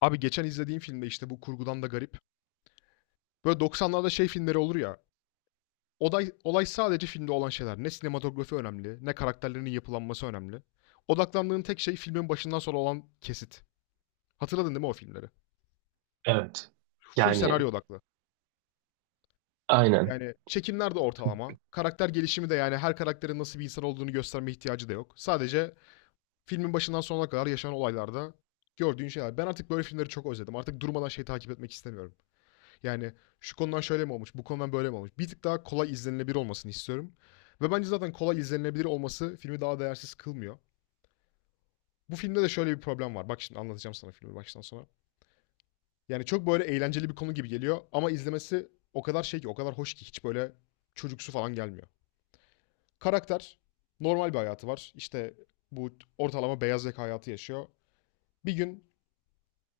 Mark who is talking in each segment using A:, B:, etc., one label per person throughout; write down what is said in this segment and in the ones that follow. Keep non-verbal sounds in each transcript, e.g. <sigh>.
A: Abi geçen izlediğim filmde işte bu kurgudan da garip. Böyle 90'larda şey filmleri olur ya. Olay sadece filmde olan şeyler. Ne sinematografi önemli, ne karakterlerinin yapılanması önemli. Odaklandığın tek şey filmin başından sonra olan kesit. Hatırladın değil mi o filmleri?
B: Evet.
A: Full
B: Yani
A: senaryo odaklı.
B: aynen.
A: Yani çekimler de ortalama. Karakter gelişimi de yani her karakterin nasıl bir insan olduğunu gösterme ihtiyacı da yok. Sadece filmin başından sonuna kadar yaşanan olaylarda gördüğün şeyler. Ben artık böyle filmleri çok özledim. Artık durmadan şey takip etmek istemiyorum. Yani şu konudan şöyle mi olmuş, bu konudan böyle mi olmuş? Bir tık daha kolay izlenilebilir olmasını istiyorum. Ve bence zaten kolay izlenilebilir olması filmi daha değersiz kılmıyor. Bu filmde de şöyle bir problem var. Bak, şimdi anlatacağım sana filmi baştan sona. Yani çok böyle eğlenceli bir konu gibi geliyor ama izlemesi o kadar şey ki, o kadar hoş ki hiç böyle çocuksu falan gelmiyor. Karakter normal bir hayatı var. İşte bu ortalama beyaz yaka hayatı yaşıyor. Bir gün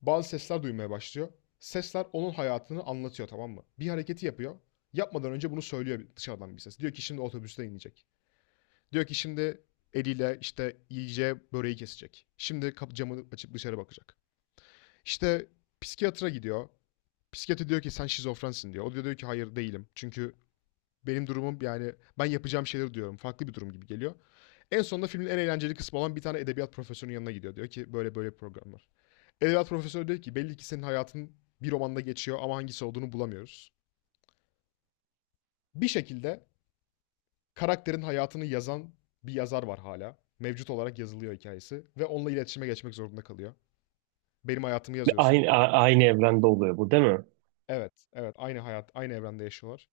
A: bazı sesler duymaya başlıyor. Sesler onun hayatını anlatıyor, tamam mı? Bir hareketi yapıyor. Yapmadan önce bunu söylüyor dışarıdan bir ses. Diyor ki şimdi otobüste inecek. Diyor ki şimdi eliyle işte iyice böreği kesecek. Şimdi kapı camını açıp dışarı bakacak. İşte psikiyatra gidiyor. Psikiyatri diyor ki sen şizofrensin diyor. O diyor ki hayır değilim. Çünkü benim durumum yani ben yapacağım şeyleri diyorum. Farklı bir durum gibi geliyor. En sonunda filmin en eğlenceli kısmı olan bir tane edebiyat profesörünün yanına gidiyor. Diyor ki böyle böyle bir program var. Edebiyat profesörü diyor ki belli ki senin hayatın bir romanda geçiyor ama hangisi olduğunu bulamıyoruz. Bir şekilde karakterin hayatını yazan bir yazar var hala. Mevcut olarak yazılıyor hikayesi ve onunla iletişime geçmek zorunda kalıyor. Benim hayatımı yazıyorsun.
B: Aynı evrende oluyor bu değil mi?
A: Evet, evet, aynı hayat, aynı evrende yaşıyorlar.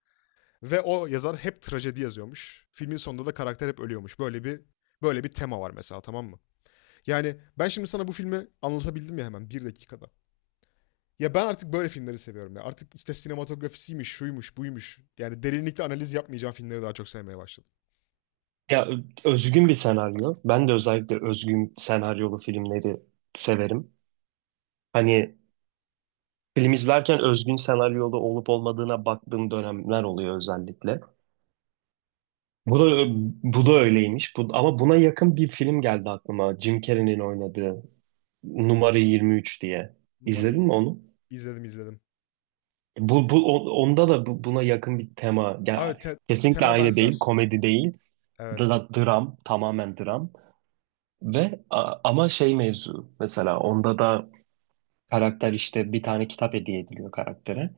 A: Ve o yazar hep trajedi yazıyormuş. Filmin sonunda da karakter hep ölüyormuş. Böyle bir tema var mesela, tamam mı? Yani ben şimdi sana bu filmi anlatabildim ya hemen bir dakikada. Ya ben artık böyle filmleri seviyorum ya. Artık işte sinematografisiymiş, şuymuş, buymuş. Yani derinlikli analiz yapmayacağım filmleri daha çok sevmeye başladım.
B: Ya özgün bir senaryo. Ben de özellikle özgün senaryolu filmleri severim. Hani film izlerken özgün senaryolu olup olmadığına baktığım dönemler oluyor özellikle. Bu da ö- bu da öyleymiş. Ama buna yakın bir film geldi aklıma. Jim Carrey'nin oynadığı Numara 23 diye.
A: Numara
B: İzledin mi
A: 23.
B: onu?
A: İzledim, izledim.
B: Onda da buna yakın bir tema.
A: Abi,
B: Ya, kesinlikle
A: tema
B: aynı değil,
A: benzer.
B: komedi değil.
A: Evet.
B: Dram, tamamen dram ve ama şey mevzu, mesela onda da karakter işte bir tane kitap hediye ediliyor karaktere.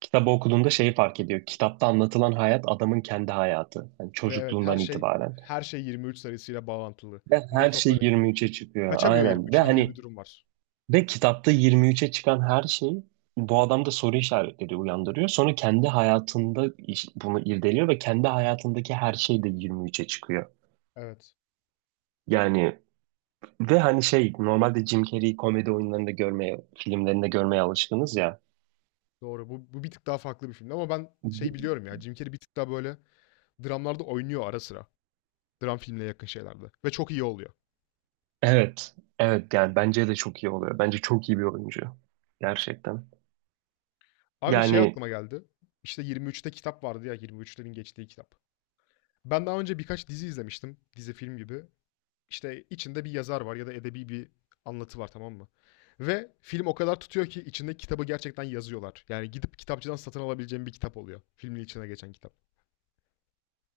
B: Kitabı okuduğunda şeyi fark ediyor. Kitapta anlatılan hayat adamın kendi hayatı. Yani
A: Ve evet, her
B: çocukluğundan
A: şey
B: itibaren.
A: her şey 23 sayısıyla bağlantılı.
B: Ve
A: Neyi
B: her şey
A: toplanıyor?
B: 23'e çıkıyor.
A: Kaçamıyor
B: Aynen. Ve
A: 23'ten gibi bir
B: hani
A: durum var.
B: ve kitapta 23'e çıkan her şey bu adamda soru işaretleri uyandırıyor. Sonra kendi hayatında bunu irdeliyor ve kendi hayatındaki her şey de 23'e çıkıyor.
A: Evet.
B: Yani. Ve hani şey, normalde Jim Carrey'i komedi oyunlarında görmeye, filmlerinde görmeye alışkınız ya.
A: Doğru. Bu bir tık daha farklı bir film. Ama ben şey biliyorum ya. Jim Carrey bir tık daha böyle dramlarda oynuyor ara sıra. Dram filmine yakın şeylerde. Ve çok iyi oluyor.
B: Evet. Evet, yani bence de çok iyi oluyor. Bence çok iyi bir oyuncu. Gerçekten.
A: Abi, şey
B: Yani
A: aklıma geldi. İşte 23'te kitap vardı ya, 23'lerin geçtiği kitap. Ben daha önce birkaç dizi izlemiştim. Dizi film gibi. İşte içinde bir yazar var ya da edebi bir anlatı var, tamam mı? Ve film o kadar tutuyor ki içindeki kitabı gerçekten yazıyorlar. Yani gidip kitapçıdan satın alabileceğim bir kitap oluyor. Filmin içine geçen kitap.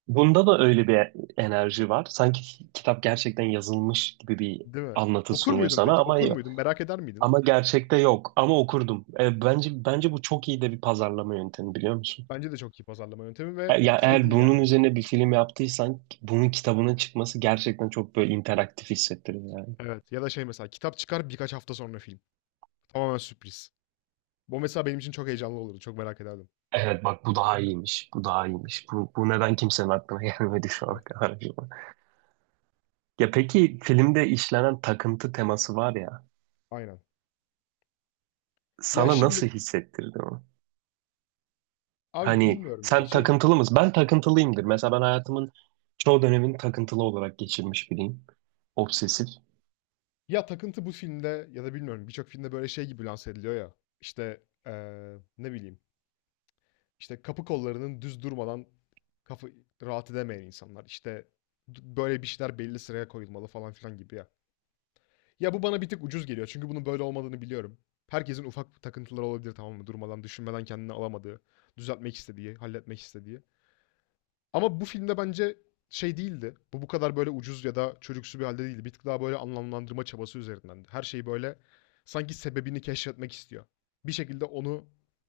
B: bunda da öyle bir enerji var. Sanki kitap gerçekten yazılmış gibi bir
A: Değil mi?
B: anlatı
A: Okur
B: sunuyor
A: muydun
B: sana,
A: peki?
B: ama
A: Okur muydun? Merak eder miydin?
B: ama gerçekte yok. Ama okurdum. Bence bu çok iyi de bir pazarlama yöntemi, biliyor musun?
A: Bence de çok iyi pazarlama yöntemi ve
B: Ya
A: şey
B: eğer
A: değil
B: bunun
A: yani.
B: üzerine bir film yaptıysan, bunun kitabının çıkması gerçekten çok böyle interaktif hissettirir yani.
A: Evet. Ya da şey, mesela kitap çıkar birkaç hafta sonra film. Tamamen sürpriz. Bu mesela benim için çok heyecanlı olurdu. Çok merak ederdim.
B: Evet bak, bu daha iyiymiş. Bu daha iyiymiş. Bu neden kimsenin aklına <laughs> gelmedi şu
A: Değil
B: ana
A: mi?
B: kadar acaba? Ya peki, filmde işlenen takıntı teması var ya.
A: Aynen. Ya
B: Sana
A: şimdi
B: nasıl hissettirdi o?
A: abi
B: Hani
A: bilmiyorum ya
B: sen
A: şey,
B: takıntılı mısın? Ben takıntılıyımdır. Mesela ben hayatımın çoğu dönemini takıntılı olarak geçirmiş biriyim. Obsesif.
A: ya takıntı bu filmde ya da bilmiyorum birçok filmde böyle şey gibi lanse ediliyor ya, işte ne bileyim, işte kapı kollarının düz durmadan kafa rahat edemeyen insanlar, işte böyle bir şeyler belli sıraya koyulmalı falan filan gibi ya. Ya bu bana bir tık ucuz geliyor çünkü bunun böyle olmadığını biliyorum. Herkesin ufak takıntıları olabilir, tamam mı? Durmadan düşünmeden kendini alamadığı, düzeltmek istediği, halletmek istediği. Ama bu filmde bence şey değildi. Bu bu kadar böyle ucuz ya da çocuksu bir halde değildi. Bir tık daha böyle anlamlandırma çabası üzerinden. Her şeyi böyle sanki sebebini keşfetmek istiyor. Bir şekilde onu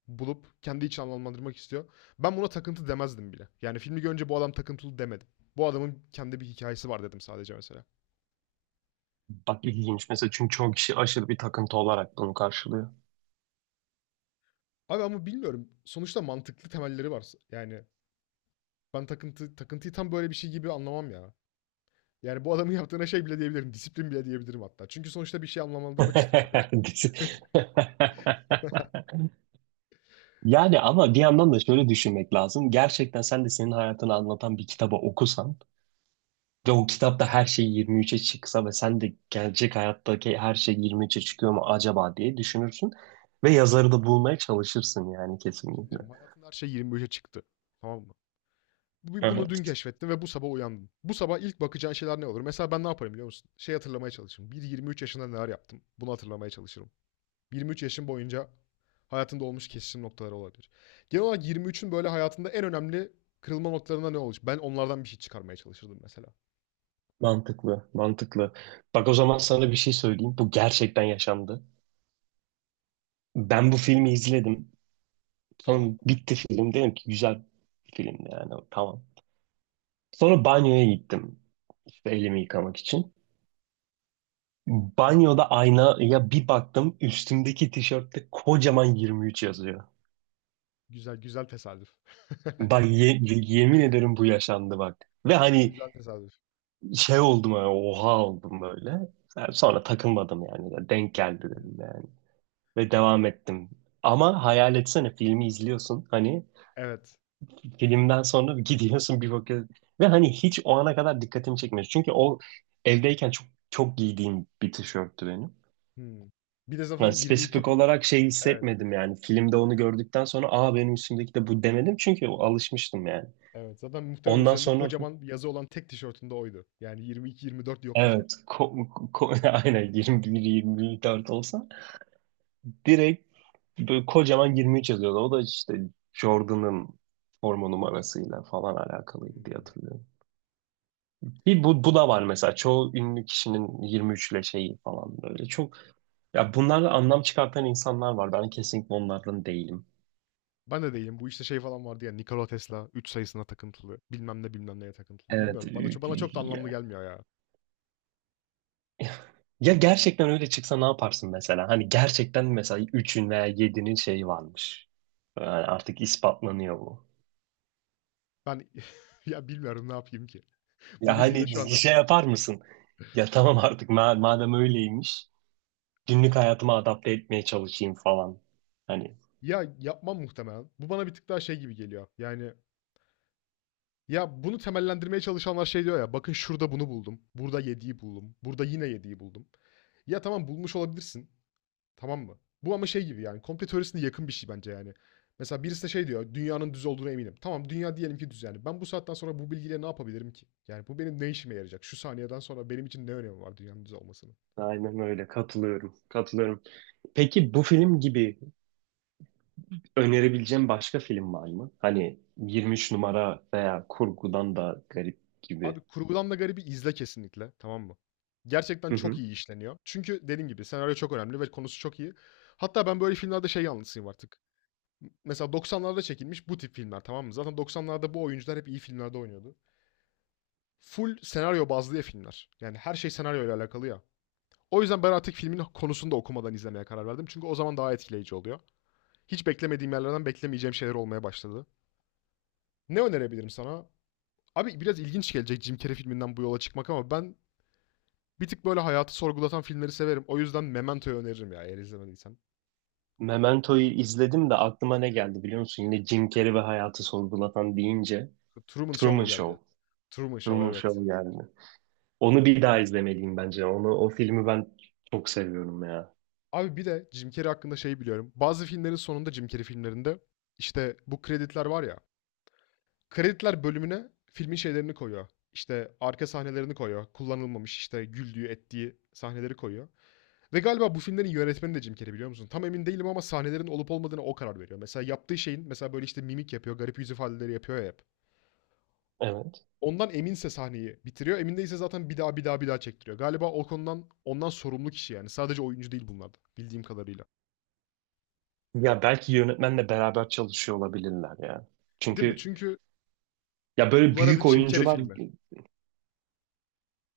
A: bulup kendi için anlamlandırmak istiyor. Ben buna takıntı demezdim bile. Yani filmi görünce bu adam takıntılı demedim. Bu adamın kendi bir hikayesi var dedim sadece mesela.
B: Bak ilginç mesela, çünkü çoğu kişi aşırı bir takıntı olarak bunu karşılıyor.
A: Abi ama bilmiyorum. Sonuçta mantıklı temelleri var. Yani ben takıntıyı tam böyle bir şey gibi anlamam ya. Yani bu adamın yaptığına şey bile diyebilirim. Disiplin bile diyebilirim hatta. Çünkü sonuçta bir şey anlamlandırmak istiyor sadece.
B: <laughs> Yani ama bir yandan da şöyle düşünmek lazım. Gerçekten sen de senin hayatını anlatan bir kitabı okusan ve o kitapta her şey 23'e çıksa, ve sen de gelecek hayattaki her şey 23'e çıkıyor mu acaba diye düşünürsün. Ve yazarı da bulmaya çalışırsın, yani
A: Peki bir şey
B: kesinlikle.
A: diyeceğim. Hayatında her şey 25'e çıktı. Tamam mı? Bunu dün
B: Evet.
A: keşfettin ve bu sabah uyandın. Bu sabah ilk bakacağın şeyler ne olur? Mesela ben ne yaparım biliyor musun? Şey, hatırlamaya çalışırım. Bir 23 yaşında neler yaptım? Bunu hatırlamaya çalışırım. 23 yaşım boyunca hayatında olmuş kesişim noktaları olabilir. Genel olarak 23'ün böyle hayatında en önemli kırılma noktalarında ne olur? Ben onlardan bir şey çıkarmaya çalışırdım mesela.
B: Mantıklı, mantıklı. Bak o zaman sana bir şey söyleyeyim. Bu gerçekten yaşandı. Ben bu filmi izledim. Sonra
A: Tamam.
B: bitti film. Dedim ki güzel bir filmdi yani. Tamam. Sonra banyoya gittim. İşte elimi yıkamak için. Banyoda aynaya bir baktım. Üstümdeki tişörtte kocaman 23 yazıyor.
A: Güzel, güzel tesadüf.
B: Bak
A: <laughs>
B: yemin ederim bu yaşandı bak. Ve hani
A: Güzel tesadüf.
B: şey oldum yani, oha oldum böyle. Yani sonra takılmadım yani. Ya denk geldi
A: Evet,
B: dedim yani. Ve
A: tabii
B: devam
A: canım.
B: ettim. Ama hayal etsene, filmi izliyorsun. Hani
A: Evet.
B: filmden sonra <laughs> gidiyorsun bir bakıyorsun. Ve hani hiç o ana kadar dikkatimi çekmiyor. Çünkü o evdeyken çok çok giydiğim bir tişörttü benim.
A: Hmm. Bir de
B: Yani
A: zaten 22.
B: spesifik
A: <laughs>
B: olarak şey
A: Evet.
B: hissetmedim yani. Filmde onu gördükten sonra aa, benim üstümdeki de bu demedim. Çünkü alışmıştım yani.
A: Evet, zaten muhtemelen
B: Ondan
A: üzerinde
B: sonra.
A: kocaman bir yazı olan tek tişörtünde oydu. Yani 22-24 yoktu
B: Evet.
A: zaten.
B: <laughs> Aynen 21-24 olsa direkt böyle kocaman 23 yazıyordu. O da işte Jordan'ın forma numarasıyla falan alakalıydı diye
A: Hmm.
B: hatırlıyorum. Bir bu da var mesela. Çoğu ünlü kişinin 23 ile şeyi falan böyle. Çok ya, bunlarla anlam çıkartan insanlar var. Ben kesinlikle onlardan değilim.
A: Ben de değilim. Bu işte şey falan vardı ya, Nikola Tesla 3 sayısına takıntılı. Bilmem ne bilmem neye takıntılı.
B: Evet.
A: Bilmiyorum. Bana,
B: ü-
A: bana
B: ü-
A: çok da anlamlı
B: Ya
A: gelmiyor ya.
B: Ya gerçekten öyle çıksa ne yaparsın mesela? Hani gerçekten mesela 3'ün veya 7'nin şeyi varmış. Yani artık ispatlanıyor bu.
A: Ben <laughs> ya bilmiyorum ne yapayım ki. Bu
B: Ya
A: bilgiyle şu
B: hani
A: anda.
B: şey yapar mısın? Ya tamam, artık madem öyleymiş, günlük hayatıma adapte etmeye çalışayım falan. Hani
A: Ya yapmam muhtemelen. Bu bana bir tık daha şey gibi geliyor. Yani ya bunu temellendirmeye çalışanlar şey diyor ya. Bakın şurada bunu buldum. Burada yediği buldum. Burada yine yediği buldum. Ya tamam, bulmuş olabilirsin. Tamam mı? Bu ama şey gibi, yani komplo teorisine yakın bir şey bence yani. Mesela birisi de şey diyor, dünyanın düz olduğuna eminim. Tamam, dünya diyelim ki düz yani. Ben bu saatten sonra bu bilgiyle ne yapabilirim ki? Yani bu benim ne işime yarayacak? Şu saniyeden sonra benim için ne önemi var dünyanın düz olmasının?
B: aynen öyle, katılıyorum. Katılıyorum. Peki bu film gibi önerebileceğim başka film var mı? Hani 23 numara veya kurgudan da garip gibi.
A: Abi, kurgudan da garibi izle kesinlikle, tamam mı? Gerçekten
B: Hı
A: çok
B: hı.
A: iyi işleniyor. Çünkü dediğim gibi senaryo çok önemli ve konusu çok iyi. Hatta ben böyle filmlerde şey yanlısıyım artık. Mesela 90'larda çekilmiş bu tip filmler, tamam mı? Zaten 90'larda bu oyuncular hep iyi filmlerde oynuyordu. Full senaryo bazlı ya filmler. Yani her şey senaryo ile alakalı ya. O yüzden ben artık filmin konusunu da okumadan izlemeye karar verdim. Çünkü o zaman daha etkileyici oluyor. Hiç beklemediğim yerlerden beklemeyeceğim şeyler olmaya başladı. Ne önerebilirim sana? Abi, biraz ilginç gelecek Jim Carrey filminden bu yola çıkmak ama ben bir tık böyle hayatı sorgulatan filmleri severim. O yüzden Memento'yu öneririm ya, eğer izlemediysen.
B: Memento'yu izledim de aklıma ne geldi biliyor musun? Yine Jim Carrey ve hayatı sorgulatan deyince
A: Truman Show
B: Truman
A: mu geldi?
B: Show.
A: Truman Show,
B: Truman
A: evet.
B: Show geldi. Onu bir daha izlemeliyim bence. O filmi ben çok seviyorum ya.
A: Abi bir de Jim Carrey hakkında şeyi biliyorum. Bazı filmlerin sonunda Jim Carrey filmlerinde işte bu kreditler var ya. Krediler bölümüne filmin şeylerini koyuyor. İşte arka sahnelerini koyuyor. Kullanılmamış işte güldüğü, ettiği sahneleri koyuyor. Ve galiba bu filmlerin yönetmeni de Jim Carrey, biliyor musun? Tam emin değilim ama sahnelerin olup olmadığına o karar veriyor. Mesela yaptığı şeyin mesela böyle işte mimik yapıyor, garip yüz ifadeleri yapıyor ya hep.
B: Evet.
A: Ondan eminse sahneyi bitiriyor. Emin değilse zaten bir daha bir daha bir daha çektiriyor. Galiba o konudan ondan sorumlu kişi yani. Sadece oyuncu değil bunlar da bildiğim kadarıyla.
B: Ya belki yönetmenle beraber çalışıyor olabilirler ya.
A: Değil mi?
B: Çünkü
A: Çünkü
B: ya böyle
A: bunlar adı
B: büyük
A: Jim Carrey
B: oyuncular.
A: filmi.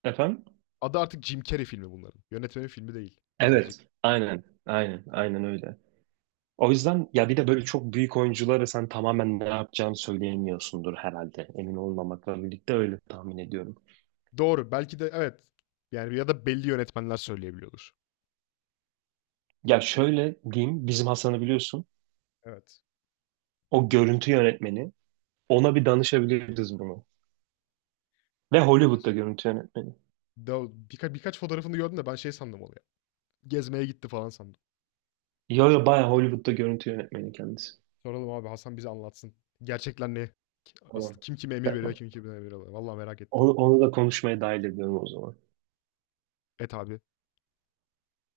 B: Efendim.
A: Adı artık Jim Carrey filmi bunların. Yönetmenin filmi değil birazcık.
B: Evet. Aynen. Aynen. Aynen öyle. O yüzden ya, bir de böyle çok büyük oyunculara sen tamamen ne yapacağını söyleyemiyorsundur herhalde. Emin olmamakla birlikte öyle tahmin ediyorum.
A: Doğru. Belki de evet. Yani ya da belli yönetmenler söyleyebiliyordur.
B: Ya şöyle diyeyim. Bizim Hasan'ı biliyorsun.
A: Evet.
B: O görüntü yönetmeni. Ona bir danışabiliriz bunu. Ve Hollywood'da
A: Nasıl?
B: görüntü yönetmeni.
A: Da birkaç fotoğrafını gördüm de ben şey sandım onu ya. Gezmeye gitti falan sandım.
B: Yo yo, bayağı Hollywood'da görüntü yönetmeni kendisi.
A: Soralım abi, Hasan bize anlatsın. Gerçekler ne?
B: Tamam.
A: Asıl kim kime emir veriyor, kim kime emir alıyor. Vallahi merak ettim.
B: Onu da konuşmaya dahil ediyorum o zaman.
A: Et abi.